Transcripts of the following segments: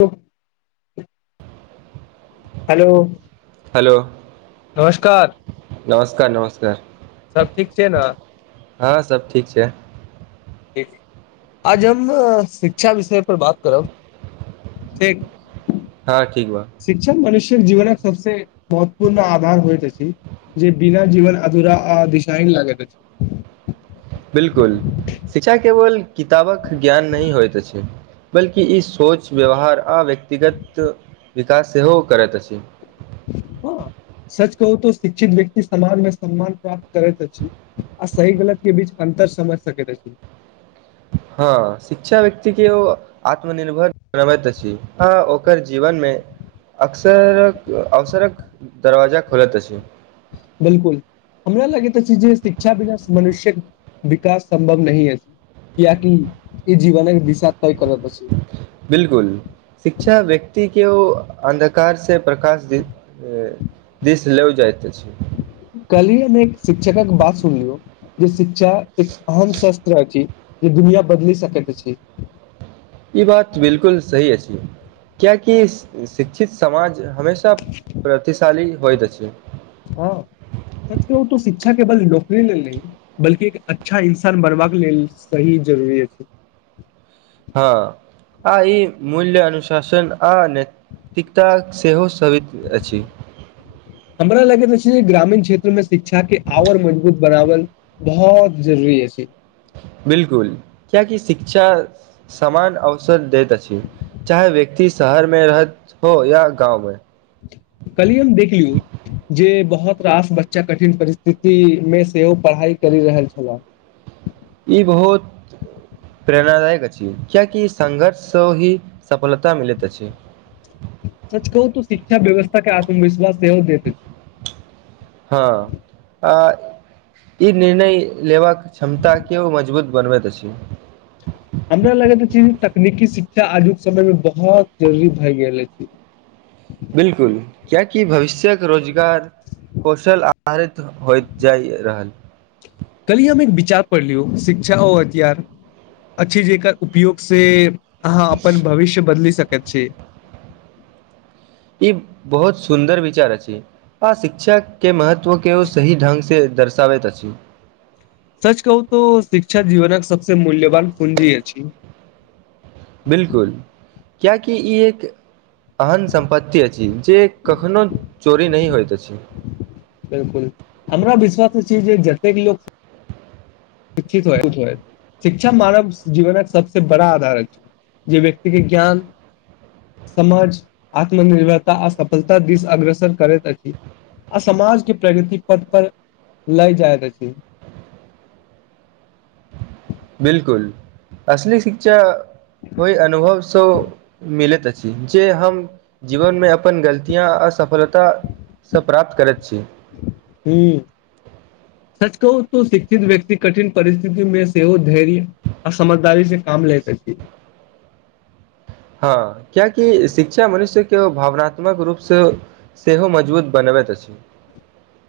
[unintelligible] Hello hello नमस्कार नमस्कार नमस्कार सभ ठीक छै ने हँ सभ ठीक छै ठीक आज हम शिक्षा विषय पर बात करब ठीक हँ ठीक बा शिक्षण मनुष्यक जीवनक सबसे महत्वपूर्ण आधार होइत अछि जे बिना जीवन अधूरा आ दिशाहिन लागेत अछि बिल्कूल शिक्षा केवल किताबक ज्ञान नहि होइत अछि बल्कि ई सोच व्यवहार आ व्यक्तिगत विकास सेहो करैत अछि हँ सच कहू तऽ शिक्षित व्यक्ति समाज मे सम्मान प्राप्त करैत अछि आ सही गलत के बीच अन्तर समझ सकेत अछि हँ शिक्षा व्यक्ति के ओ आत्मनिर्भर बनबैत अछि अ ओकर जीवनमें अक्सरक अवसरक दरवाजा खोलैत अछि बिल्कुल हमरा लगैत अछि जे शिक्षा बिना मनुष्यक विकास सम्भव नहि अछि कियाकि ई जीवनक दिशा तय करत अछि बिल्कुल शिक्षा व्यक्ति के अन्धकार से प्रकाश दिश दिश लो जाइत अछि कहलियए हम एक शिक्षकक केँ बात सुनलूं जे शिक् शिक्षा एक अहम शस्त्र अछि जे दुनिया बदलि सकैत अछि ई बात बिल्कुल सही अछि कियाकि शिक्षित समाज हमेशा तब प्रतिशाली होइत अछि हँ सच कहु तऽ शिक्षा केबल नौकरी लेल नहीं बल्कि एक अच्छा इन्सान बनबाक के लेल सही जरूरी अछि हँ आ ई मूल्य अनुशासन आ नै तीकता सेहो साबित अछि हमरा लगैत अछि जे ग्रामीण क्षेत्रमें शिक्षा के आओर मजबूत बनावल बहुत जरूरी अछि बिल्कुल कियाकि शिक्षा समान अवसर दैत अछि चाहे व्यक्ति शहर में रहैत हो या गाँव में काल्हि हम देखलहुँ जे बहुत रास बच्चा कठिन परिस्थिति में सेहो पढ़ाइ करि रहल छलाह ई बहुत प्रेरणादायक अछि कियाकि संघर्ष सँ ही सफलता मिलैत अछि सच कहू तऽ शिक्षा व्यवस्था के आत्मविश्वास सेहो देत अछि हँ आ ई निर्णय लेबाक क्षमता केओ मजबूत बनबैत अछि हमरा लगेत अछि तकनीकी शिक्षा आजुक समय मे बहुत जरुरी भय गेल अछि बिलकुल कियाकि भविष्यक रोजगार कौशल आधारित होइत जाइत रहल काल्हि हम एक विचार पढ़ लियौ शिक्षा ओ हथियार अच्छे जेकर उपयोग से अहाँ अपन भविष्य बदलि सकैत छी ई बहुत सुन्दर विचार अछि आ शिक्षा के महत्व तो के सही ढंग से दर्शाबैत अछि सच कहू तऽ शिक्षा जीवनक सबसे मूल्यवान पूंजी अछि बिलकुल कियाकि ई एक एहन सम्पत्ति अछि जे कखनो चोरी नहि होइत अछि बिलकुल हमरा विश्वास अछि जे जतेक लोक शिक्षित शिक्षा मानवक जीवनक सबस बड़ा आधार अछि जे व्यक्ति के ज्ञान समाजक आत्मनिर्भरता आ सफलताकदिस अग्रसर करैत अछि आ समाज के प्रगति पथ पर लागय जाइत अछि बिलकुल अशली शिक्षा होइ अनुभव सँ मिलैत अछि जे हम जीवनमे अपन गलतियाँ असफलताक सँ प्राप्त करैत छी ही सच कहू त शिक्षित व्यक्ति कठिन परिस्थिति मे सेहो धैर्य आ समझदारी से काम लै त अछी हँ कियकि शिक्षा मनुष्य के भावनात्मक रूपसँ सेहो मजबूत बनबैत अछि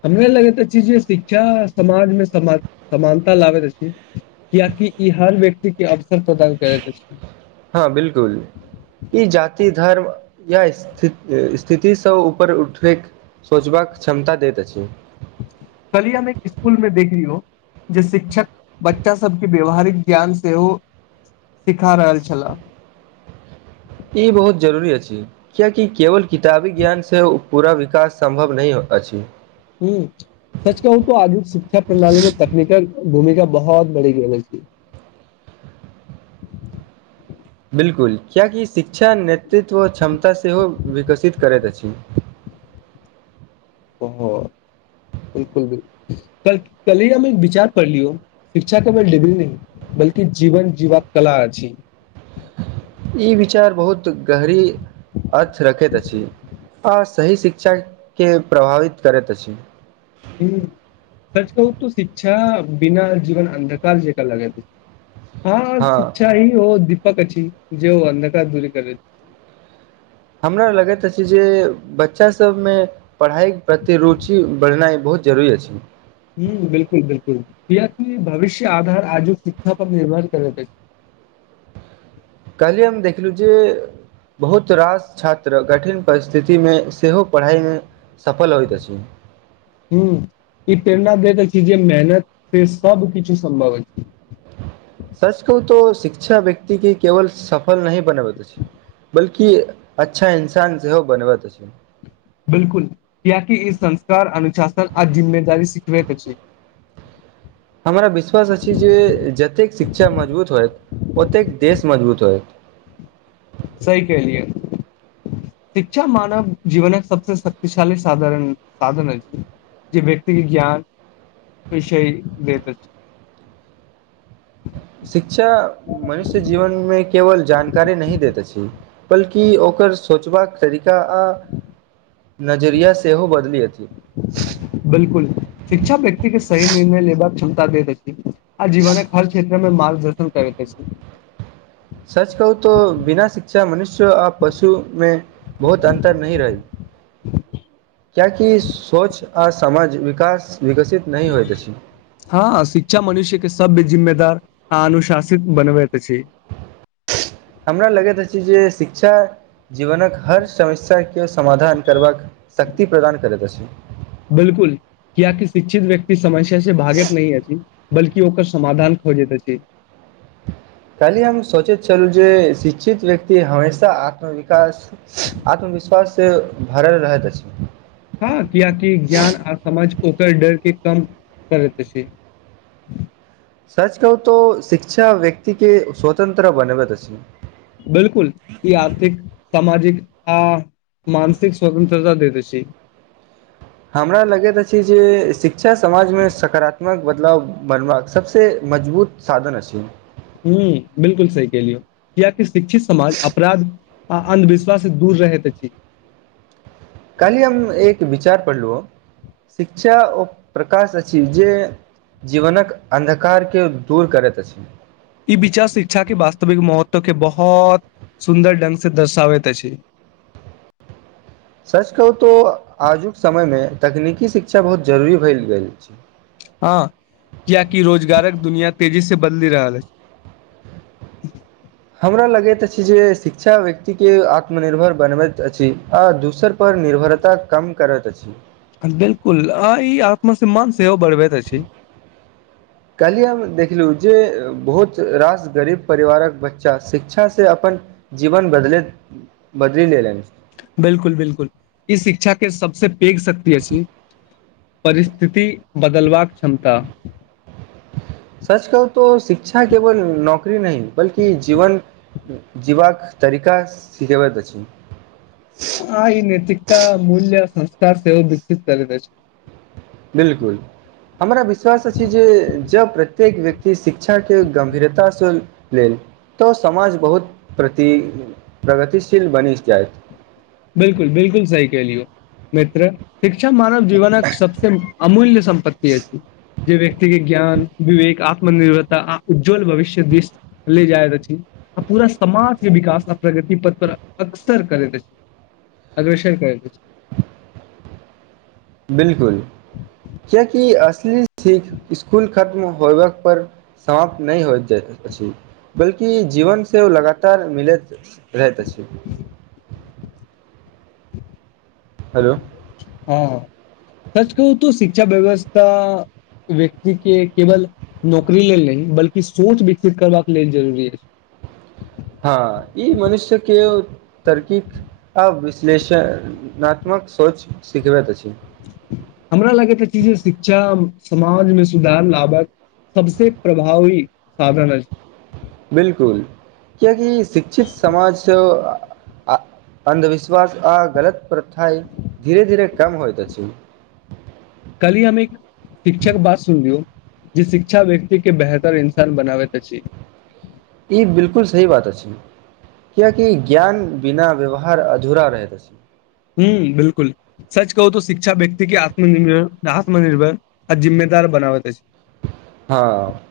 हमर लगैत शिक्षा समाजमे सम समानता लाबैत अच्छी कियाकि ई हर व्यक्ति के अवसर प्रदान करैत अछि हँ बिलकुल ई जाति धर्म या स्थित स्थितिसँ ऊपर उठबैके सोचबाक क्षमता दैत अछि कलियामे एक स्कूल मे देखी यौ जे शिक्षक बच्चा सबके व्यवहारिक ज्ञान सेहो सिखा रहल छलाहंऽ ई बहुत जरूरी अछि किियकि केवल किताबी ज्ञानसँ पूरा विकास सम्भव नहि अछि ह सच कहा हू त आधुनिक शिक्षा प्रणाली में तकनीकल भूमिका बहुत बढ़ी गेल अछि बिल्कुल कियकि शिक्षा नेतृत्व क्षमता सेहो विकसित करैत अछि ओ बिलकुल बिलकुल कनी हम एक विचार पढ़लियौ शिक्षा के बे डिग्री नहि बल्कि जीवन जीवा के कला अछि ई विचार बहुत गहरी अर्थ रखैत अछि आ सही शिक्षाके प्रभावित करैत अछि ह सच कहू तऽ शिक्षा बिना जीवन अन्धकार जेका लगे दे छैय हँ शिक्षा ही ओ दीपक अ छी जे अन्धकार दूरी करैय हमरा लगैत अछि जे बच्चा सब मे पढ़ाई प्रति रुचि बढ़नाइ बहुत जरूरी अछि ह बिल्कुल बिल्कुल कियाक भविष्य को आधार आजुक शिक्षा पर निर्भर करे काली हम देखलहुँ जे बहुत रास छात्र कठिन परिस्थिति मे सेहो पढ़ाई मे सफल होइ तस ह ई प्रेरण दैत अछी जे मेहनत से सबकछु सम्भव छैय सच कहू तऽ शिक्षा व्यक्ति केवल सफल नहि बनेब त बल्कि अच्छा इन्सान सेहो ब नैत बिल्कुल कियकि इ संस्कार अनुशासन आ जिम्मेदारी सिखबैत अछि हमरा विश्वास अछि जे जतेक शिक्षा मजबूत होए ओतेक देश मजबूत होएत सही कहलियए शिक्षा मानव जीवन सब से शक्तिशाली साधन अछि जे व्यक्ति के ज्ञान विषय देत अछि शिक्षा मनुष्य जीवन मे केवल जानकारी नही देत अछि बल्कि ओकर सोचबाक तरीका आ नजरिया सेहो बदले अथि बिल्कुल शिक्षा व्यक्ति के सही निर्णय लेबाकऽ क्षमता दैत अैछि आ जीवन कऽ हर क्षेत्र मे मारगदर्शन करैत अछि सच कहू तऽ बिना शिक्षा मनुष्य आ पशु मे बहुत अन्तर नही रहैत किया कि स्वच्छ आ समझ विकास विकसित नहि होइत अछि हा शिक्षा मनुष्य के सभ जिम्मेदार आ अनुशासित बनबैत अछि हमरा लगैत अछि जे शिक्षा। जीवनक हर समस्या के समाधान करबाकऽ शक्ति प्रदान करैत अछि बिल्कुल कियाकि शिक्षित व्यक्ति समस्या से भागैत नै हा अछि बल्कि ओकर समाधान खोजै तऽ अछि काली हम सोचै तऽ छलहुँ जे शिक्षित व्यक्ति हमेशा आत्मविकास आत्मविश्वास से भरल रहैत अछि ह कियकि ज्ञान और समझ ओकर डर के काम करैत अछि सच्च कहू तो शिक्षा व्यक्ति के स्वतंत्र बनेबै अछि बिल्कुल ई आर्थिकऽ सामाजिक आ मानसिक स्वतंत्रता देत अछी हमरा लगैत अछि जे शिक्षा समाज मे सकारात्मक बदलाव बनबाकऽ सभ से मजबूत साधन अछि हू बिल्कुल सही केलियौ कियाकि शिक्षित समाज अपराध आ अन्धविश्वास से दूर रहेत अछि काल्हि हम एक विचार पढ़लु शिक्षा ओ प्रकाश अछि जे जीवन कऽ अन्धकार के दूर करैत अछि ई विचार शिक्षा के वास्तविक महत्व के बहोत सुन्दर ढंग से दर्शाबैत अछि सच्च कहू तऽ आजुक समय मे तकनीकी शिक्षा बहुत जरूरी भेल गेल छै हा कियाकि रोजगारक दुनिया तेजी से बदलि रहल अैछ हमरा लगैत अछि जे शिक्षा व्यक्ती के आत्मनिर्भर बनबैत अछि आ दोसर। पर निर्भरता कम करैत अछि। बिल्कुल आइ आत्म सम्मान सेहो बढ़बैत अछि कैलियै हम देखलहु जे बहुत रास गरीब परिवारक बच्चा शिक्षासँ अपन जीवन बदलेत बदैल एलेन बिल्कुल बिल्कुल ई शिक्षा के सभसे पेघ शक्ति अछि परिस्थिति बदलबाकऽ क्षमता सच कहु तो शिक्षा केवल नौकरी नहि बल्कि जीवन जीवाकऽ तरिका सिखबैत अछि आ ई नैतिकता मूल्य संस्कार सेहो बिगसित करैत अैछ बिल्कुल। हमरा विश्वास अछि जे जब प्रत्येक व्यक्ति शिक्षाके गम्भीरता सँ लेलऽ तऽ समाज बहुत प्रति प्रगतिशील बनि जेत बिल्कुल बिल्कुल सही कहलियौ मित्र शिक्षा मानव जीवनक सभसे अमूल्य सम्पत्ति अछि जे व्यक्ति के ज्ञान विवेकऽ आत्मनिर्भरता आ उज्ज्वल भविष्य दिस ले जाइत अछि आ पूरा समाज के विकास आ प्रगति पथ पर अक्सर करैत अछि। अदऽ शर करै बिल्कूल कियाकि असल सँ स्कूल खत्म होब पर समाप्त नै होइत अछि बल्कि जीवन से हो लगातार मिलैत रहैत अछि हलो आँ, सच कहू त शिक्षा व्यवस्था व्यक्ति के केवल नौकरी लेल नहि बल्कि सोच विकसित करबाक लेल जरूरी अछि हँ ई मनुष्य के तरकी आ विश्लेषणात्मक सोच सिखबैत अछि हमरा लगैत अछि जे शिक्षा समाजमे सुधार लाबत सबस प्रभाव साधण अछि बिल्कुल कियकि शिक्षित समाज सँ आ अन्धविश्वास आ गलत प्रथा धीरे धीरे कम होइत अछि कली हम एक शिक्षक बात सुन दियौ जे शिक्षा व्यक्ति के बेहतर इन्सान बनाबैत अछि ई बिल्कुल सही बात अछि कियकि ज्ञान बिना व्यवहार अधूरा रहैत अछि ह्म बिल्कुल सच कहू तऽ शिक्षा व्यक्तिके आत्मनिर्भर आत्मनिर्भर आ जिम्मेदार बनाबैत अछि हँ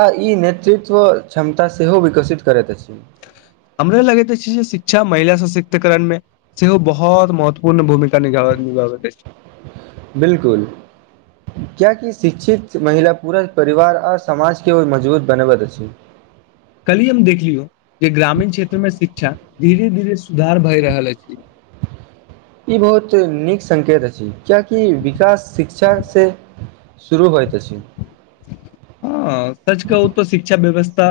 आ ई नेतृत्व क्षमता सेहो विकसित करैत अछि हमरे लगैत अछि जे शिक्षा महिला सशक्तिकरणमे सेहो बहुत महत्वपूर्ण भूमिका निभाब निभाबैत अछि बिल्कुल कियाकि शिक्षित महिला पुरा परिवार आओर समाज के ओ मजबूत बनाबैत अछि कल्हि हम देखलियो जे ग्रामीण क्षेत्र में शिक्षा धीरे धीरे सुधार भय रहल अछि ई बहुत नीक संकेत अछि कियाकि विकास शिक्षासँ शुरू होइत अछि हँ सच कहू तऽ शिक्षा व्यवस्था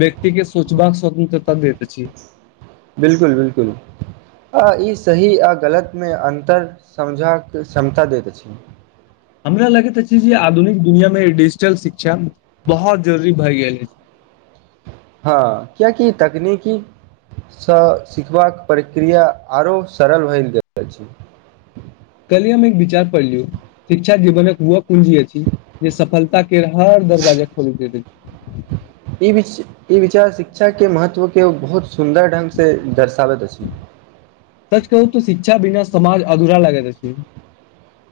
व्यक्ति के सोचबाक स्वतन्त्रता देैत अछि बिल्कुल बिल्कुल आ ई सही आ गलतमे अन्तर समझक क्षमता दैत अछि हमरा लगैत अछि जे आधुनिक दुनियामे डिजिटल शिक्षा बहुत जरुरी भए गेल अछि हँ कियाकी तकनीकी सँ सिखबाक प्रक्रिया आरो सरल भय गेल अछि कल्हि हममे एक विचार पढ़लु शिक्षा जीवनक ओ कुंजी अछि जे सफलता के हर दरवाजा खोल दैत ई ई विचार शिक्षा के महत्व के बहुत सुन्दर ढंग से दर्शाबैत अछि सच कहू तऽ शिक्षा बिना समाज अधूरा लागेत अछि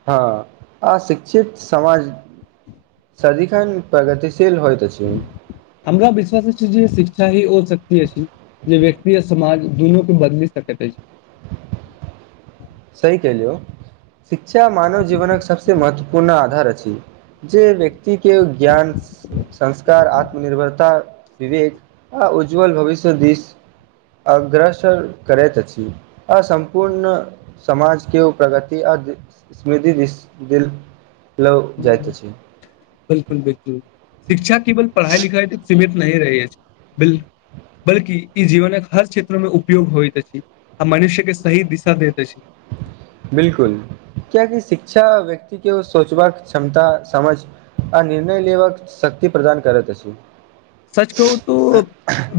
हँ आ शिक्षित समाज सदीखन प्रगतिशील होइत अछि हमरा विश्वास अछि जे शिक्षा ही ओ शक्ति अछि जे व्यक्ति आ समाज दुनू के बदलि सकैत अछि सही कलियौ शिक्षा मानव जीवनक सबसे महत्वपूर्ण आधार अछि जे व्यक्ति के ज्ञान संस्कार आत्मनिर्भरता विवेक आ उज्ज्वल भविष्यक दिस अग्रसर करैत अछि सम्पूर्ण समाजके ओ प्रगति आ स्मृति दिस ल जाइत अछि बिल्कुल बिल्कुल शिक्षा केवल पढ़ाई लिखाई तकऽ सीमित नहि रहै अछि बल्कि ई जीवनक के हर क्षेत्र में उपयोग होयइत अछि आ मनुष्य के सही दिशा दैत अछि बिलकुल क्याकि शिक्षा व्यक्ति के सोचबाक क्षमता समझ आ निर्णय लेबाक शक्ति प्रदान करैत अछि सच कहू तो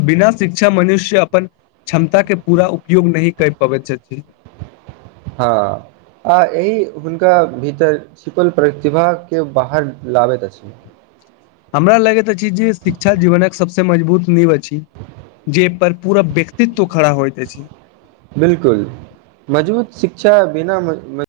बिना शिक्षा मनुष्य अपन क्षमता के पूरा उपयोग नहि कर पाबैत छथिन हँ आ एहि हुनका भीतर छिपल प्रतिभाके बाहर लाबैत अछि हमरा लगैत अछि जे शिक्षा जीवनक सभसँ मजबूत नीव अछि जे पर पूरा व्यक्तित्व खड़ा होयइत अछी बिल्कुल मजबूत शिक्षा बिना म म